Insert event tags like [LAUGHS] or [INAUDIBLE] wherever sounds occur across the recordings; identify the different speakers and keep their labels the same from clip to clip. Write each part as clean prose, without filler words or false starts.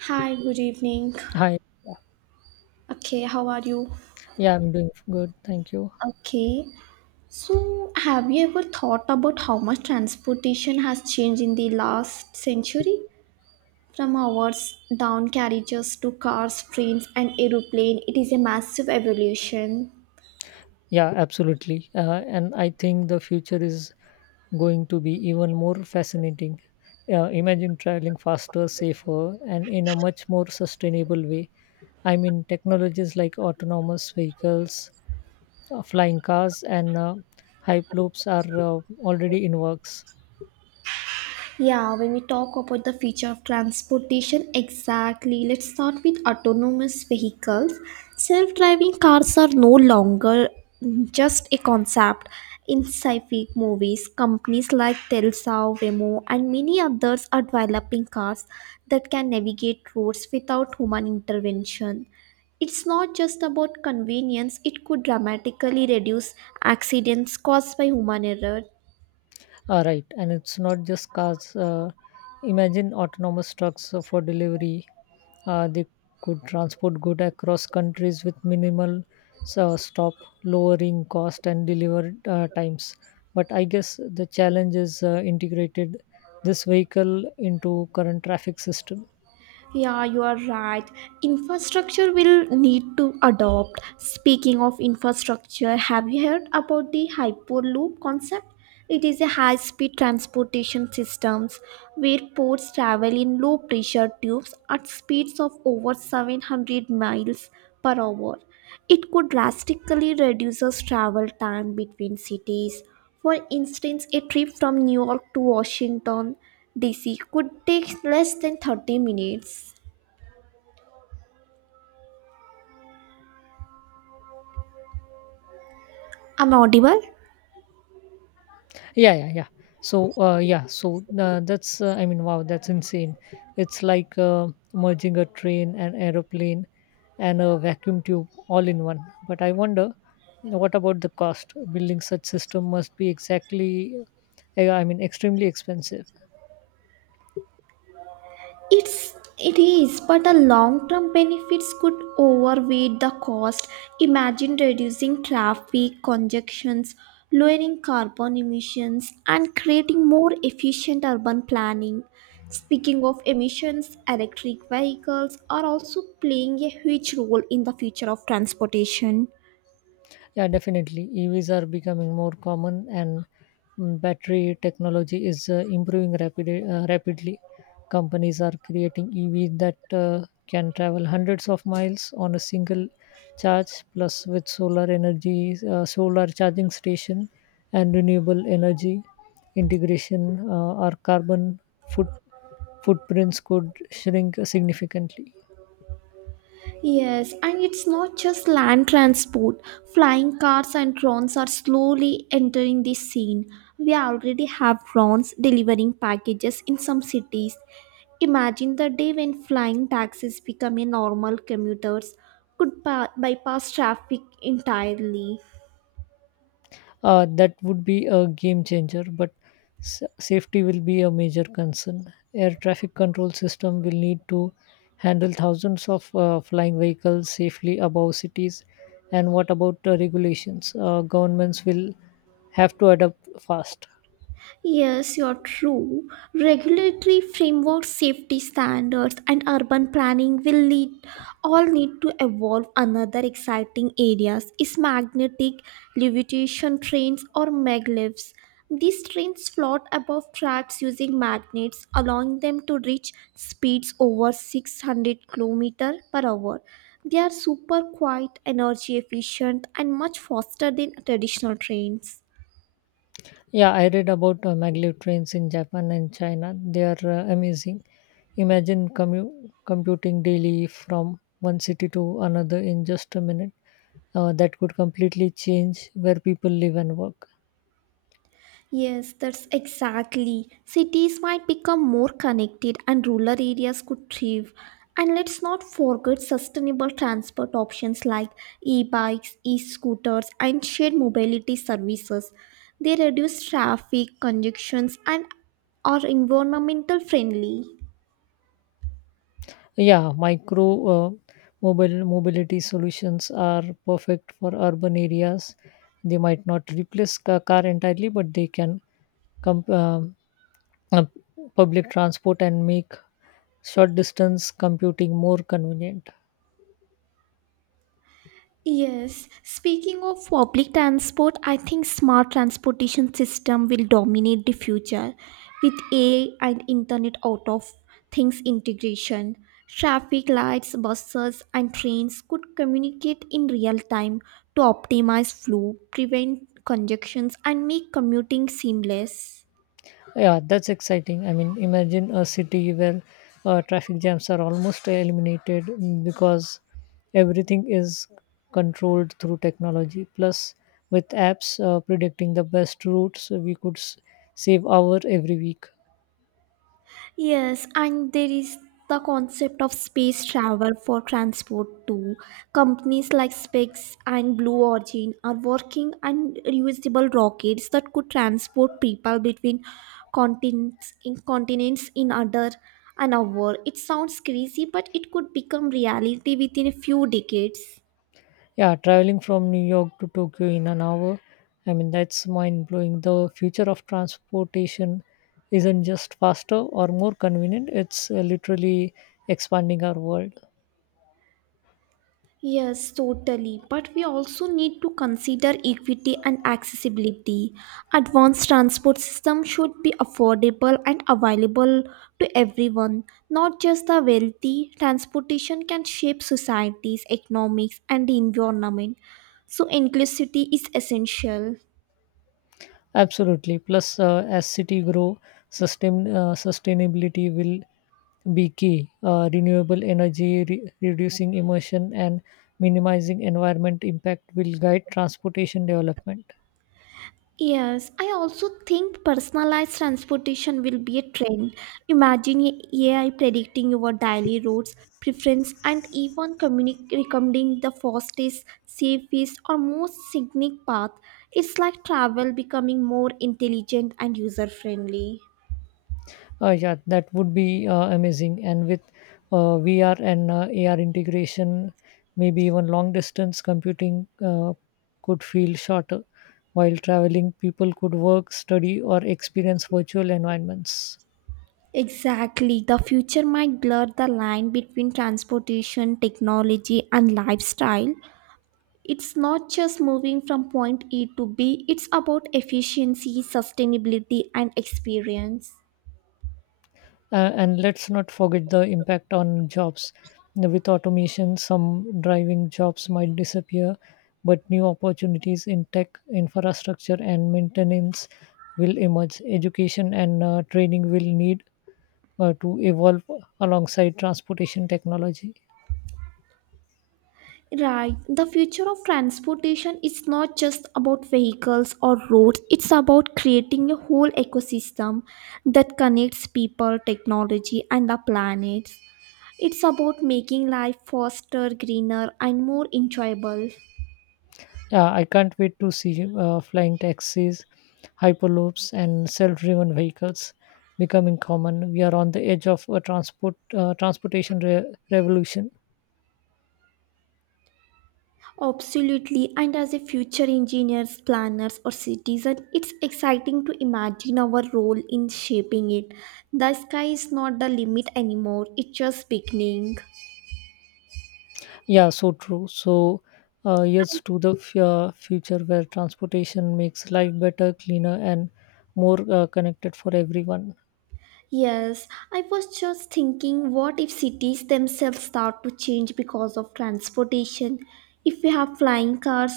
Speaker 1: Hi, good evening.
Speaker 2: Hi.
Speaker 1: Okay, how are you?
Speaker 2: Yeah, I'm doing good. Thank you.
Speaker 1: Okay, so have you ever thought about how much transportation has changed in the last century? From hours down carriages to cars, trains, and aeroplane, it is a massive evolution.
Speaker 2: Yeah, absolutely. And I think the future is going to be even more fascinating. Imagine traveling faster, safer, and in a much more sustainable way. I mean, technologies like autonomous vehicles, flying cars, and hyperloops are already in works.
Speaker 1: Yeah, when we talk about the future of transportation, exactly. Let's start with autonomous vehicles. Self driving cars are no longer just a concept in sci fi movies. Companies like Tesla, Waymo, and many others are developing cars that can navigate roads without human intervention. It's not just about convenience, it could dramatically reduce accidents caused by human error.
Speaker 2: All right, and it's not just cars. Imagine autonomous trucks for delivery. They could transport good across countries with minimal stop, lowering cost and delivery times. But I guess the challenge is integrated this vehicle into current traffic system.
Speaker 1: Yeah, you are right. Infrastructure will need to adopt. Speaking of infrastructure, have you heard about the Hyperloop concept? It is a high speed transportation systems where ports travel in low pressure tubes at speeds of over 700 miles per hour. It could drastically reduce travel time between cities. For instance, a trip from New York to Washington, D.C. could take less than 30 minutes. Am I audible?
Speaker 2: Yeah, yeah, yeah. So yeah so that's I mean, wow, that's insane. It's like merging a train, an aeroplane, and a vacuum tube all in one. But I wonder, what about the cost? Building such system must be exactly, I mean, extremely expensive.
Speaker 1: It is, but the long-term benefits could overweigh the cost. Imagine reducing traffic congestions, lowering carbon emissions, and creating more efficient urban planning. Speaking of emissions, electric vehicles are also playing a huge role in the future of transportation.
Speaker 2: Yeah, definitely. EVs are becoming more common, and battery technology is improving rapidly. Companies are creating EVs that can travel hundreds of miles on a single charge, plus with solar energy, solar charging station, and renewable energy integration, our carbon footprints could shrink significantly.
Speaker 1: Yes, and it's not just land transport. Flying cars and drones are slowly entering the scene. We already have drones delivering packages in some cities. Imagine the day when flying taxis become a normal, commuters could bypass traffic entirely.
Speaker 2: That would be a game changer, but safety will be a major concern. Air traffic control system will need to handle thousands of flying vehicles safely above cities. And what about regulations? Governments will have to adapt fast.
Speaker 1: Yes, you're true. Regulatory framework, safety standards, and urban planning will lead all need to evolve. Another exciting areas is magnetic levitation trains, or maglevs. These trains float above tracks using magnets, allowing them to reach speeds over 600 km per hour. They are super quiet, energy efficient, and much faster than traditional trains.
Speaker 2: Yeah, I read about maglev trains in Japan and China. They are amazing. Imagine computing daily from one city to another in just a minute. That could completely change where people live and work.
Speaker 1: Yes, that's exactly. Cities might become more connected and rural areas could thrive. And let's not forget sustainable transport options like e bikes, e scooters, and shared mobility services. They reduce traffic, congestions, and are environmental friendly.
Speaker 2: Yeah, micro mobile mobility solutions are perfect for urban areas. They might not replace car entirely, but they can com- um, uh, public transport and make short distance computing more convenient.
Speaker 1: Yes, speaking of public transport, I think smart transportation system will dominate the future with AI and internet out of things integration. Traffic lights, buses and trains could communicate in real time to optimize flow, prevent congestions and make commuting seamless.
Speaker 2: Yeah, that's exciting. I mean, imagine a city where traffic jams are almost eliminated, because everything is controlled through technology. Plus, with apps predicting the best routes, we could save hour every week.
Speaker 1: Yes, and there is the concept of space travel for transport too. Companies like Specs and Blue Origin are working on reusable rockets that could transport people between continents in continents in under an hour. It sounds crazy, but it could become reality within a few decades.
Speaker 2: Yeah, traveling from New York to Tokyo in an hour. I mean, that's mind blowing. The future of transportation isn't just faster or more convenient, it's literally expanding our world.
Speaker 1: Yes, totally. But we also need to consider equity and accessibility. Advanced transport system should be affordable and available to everyone, not just the wealthy. Transportation can shape societies, economics, and the environment. So inclusivity is essential.
Speaker 2: Absolutely. Plus, as city grow, sustainability will be key. Renewable energy, reducing emission, and minimizing environment impact will guide transportation development.
Speaker 1: Yes, I also think personalized transportation will be a trend. Imagine a AI predicting your daily routes, preference, and even recommending the fastest, safest, or most scenic path. It's like travel becoming more intelligent and user friendly.
Speaker 2: Yeah, that would be amazing. And with VR and AR integration, maybe even long distance computing could feel shorter. While traveling, people could work, study, or experience virtual environments.
Speaker 1: Exactly. The future might blur the line between transportation, technology, and lifestyle. It's not just moving from point A to B, it's about efficiency, sustainability, and experience.
Speaker 2: And let's not forget the impact on jobs. With automation, some driving jobs might disappear, but new opportunities in tech, infrastructure, and maintenance will emerge. Education and training will need to evolve alongside transportation technology.
Speaker 1: Right, the future of transportation is not just about vehicles or roads, it's about creating a whole ecosystem that connects people, technology, and the planet. It's about making life faster, greener, and more enjoyable.
Speaker 2: Yeah, I can't wait to see flying taxis, hyperloops, and self-driven vehicles becoming common. We are on the edge of a transportation revolution.
Speaker 1: Absolutely, and as a future engineers, planners, or citizen, it's exciting to imagine our role in shaping it. The sky is not the limit anymore, it's just beginning.
Speaker 2: Yeah, so true. Yes, to the future where transportation makes life better, cleaner, and more connected for everyone.
Speaker 1: Yes, I was just thinking, what if cities themselves start to change because of transportation? If we have flying cars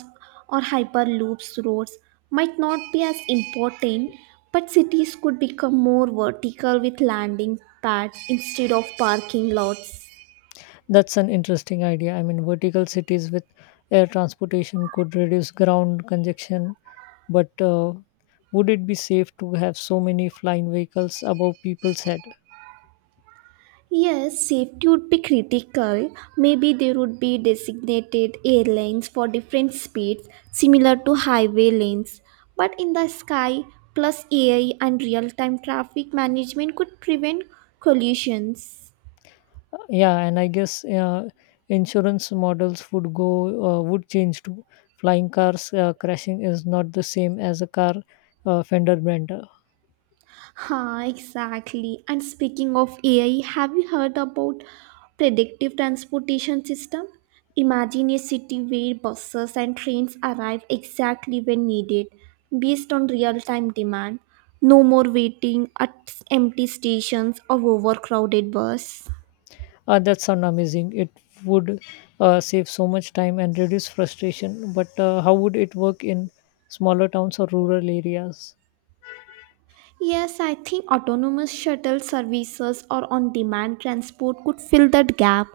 Speaker 1: or hyperloops, roads might not be as important, but cities could become more vertical with landing pads instead of parking lots.
Speaker 2: That's an interesting idea. I mean, vertical cities with air transportation could reduce ground congestion, but would it be safe to have so many flying vehicles above people's head?
Speaker 1: Yes, safety would be critical. Maybe there would be designated airlines for different speeds, similar to highway lanes. But in the sky, plus AI and real time traffic management could prevent collisions.
Speaker 2: Yeah, and I guess insurance models would change too. Flying cars crashing is not the same as a car fender bender.
Speaker 1: Ha, exactly. And speaking of AI, have you heard about predictive transportation system? Imagine a city where buses and trains arrive exactly when needed based on real-time demand. No more waiting at empty stations or overcrowded bus.
Speaker 2: That sound amazing. It would save so much time and reduce frustration, but how would it work in smaller towns or rural areas?
Speaker 1: Yes, I think autonomous shuttle services or on demand transport could fill that gap.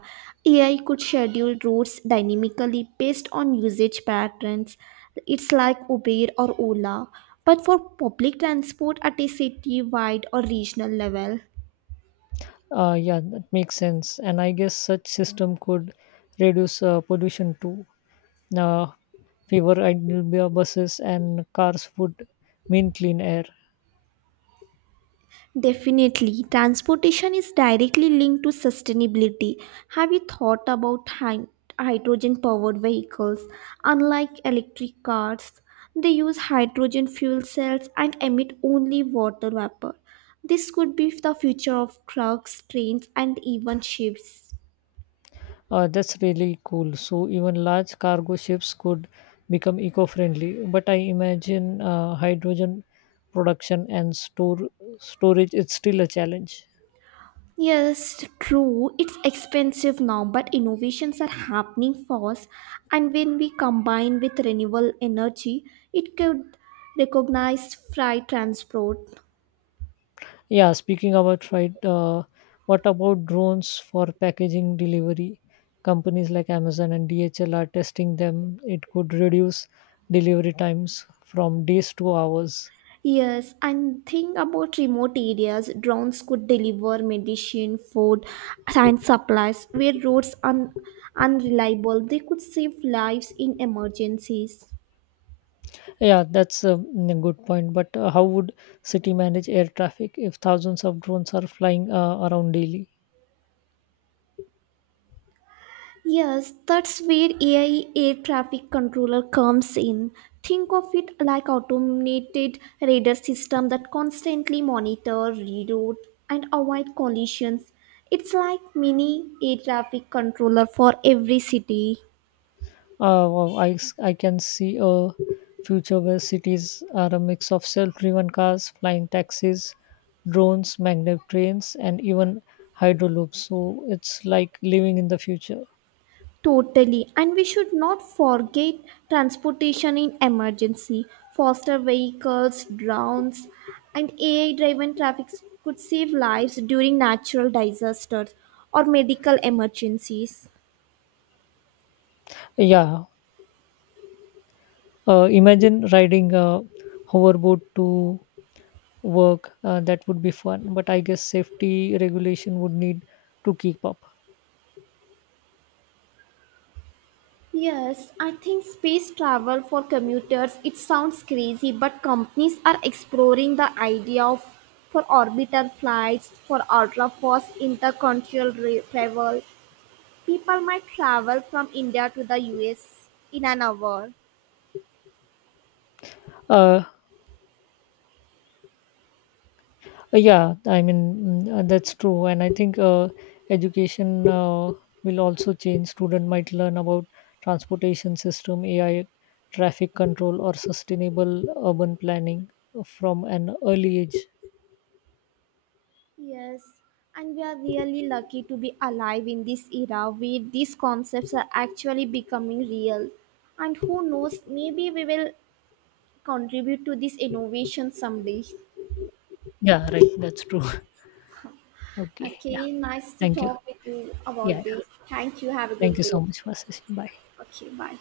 Speaker 1: AI could schedule routes dynamically based on usage patterns. It's like Uber or Ola, but for public transport at a city wide or regional level.
Speaker 2: Yeah, that makes sense. And I guess such system could reduce pollution too. uh, Fewer idle buses and cars would mean clean air.
Speaker 1: Definitely, transportation is directly linked to sustainability. Have you thought about hydrogen powered vehicles? Unlike electric cars, they use hydrogen fuel cells and emit only water vapor. This could be the future of trucks, trains, and even ships.
Speaker 2: That's really cool. So even large cargo ships could become eco-friendly. But I imagine hydrogen production and store storage is still a challenge.
Speaker 1: Yes, true. It's expensive now, but innovations are happening fast. And when we combine with renewable energy, it could recognize freight transport.
Speaker 2: Yeah, speaking about right, what about drones for packaging delivery? Companies like Amazon and DHL are testing them. It could reduce delivery times from days to hours.
Speaker 1: Yes, and think about remote areas. Drones could deliver medicine, food, and supplies where roads are unreliable. They could save lives in emergencies.
Speaker 2: Yeah, that's a, a good point. But how would city manage air traffic if thousands of drones are flying around daily?
Speaker 1: Yes, that's where AI air traffic controller comes in. Think of it like automated radar system that constantly monitor, reroute, and avoid collisions. It's like mini air traffic controller for every city.
Speaker 2: Wow, I can see a future where cities are a mix of self-driven cars, flying taxis, drones, magnet trains, and even hydroloops. So it's like living in the future.
Speaker 1: Totally, and we should not forget transportation in emergency. Faster vehicles, drones, and AI driven traffic could save lives during natural disasters or medical emergencies.
Speaker 2: Yeah, imagine riding a hoverboard to work. That would be fun. But I guess safety regulation would need to keep up.
Speaker 1: Yes, I think space travel for commuters, it sounds crazy, but companies are exploring the idea of for orbital flights, for ultra fast intercontinental travel. People might travel from India to the US in an hour.
Speaker 2: Uh, yeah, I mean, that's true. And I think education will also change. Student might learn about transportation system, AI, traffic control, or sustainable urban planning from an early age.
Speaker 1: Yes, and we are really lucky to be alive in this era where these concepts are actually becoming real. And who knows, maybe we will contribute to this innovation someday.
Speaker 2: Yeah, right. That's true. [LAUGHS] Okay. Yeah.
Speaker 1: Okay, nice to
Speaker 2: Thank you.
Speaker 1: talk with you
Speaker 2: Yeah, yeah.
Speaker 1: about this. Thank you. Have a
Speaker 2: Thank
Speaker 1: good
Speaker 2: you
Speaker 1: day.
Speaker 2: so much for session. Bye.
Speaker 1: Okay, bye.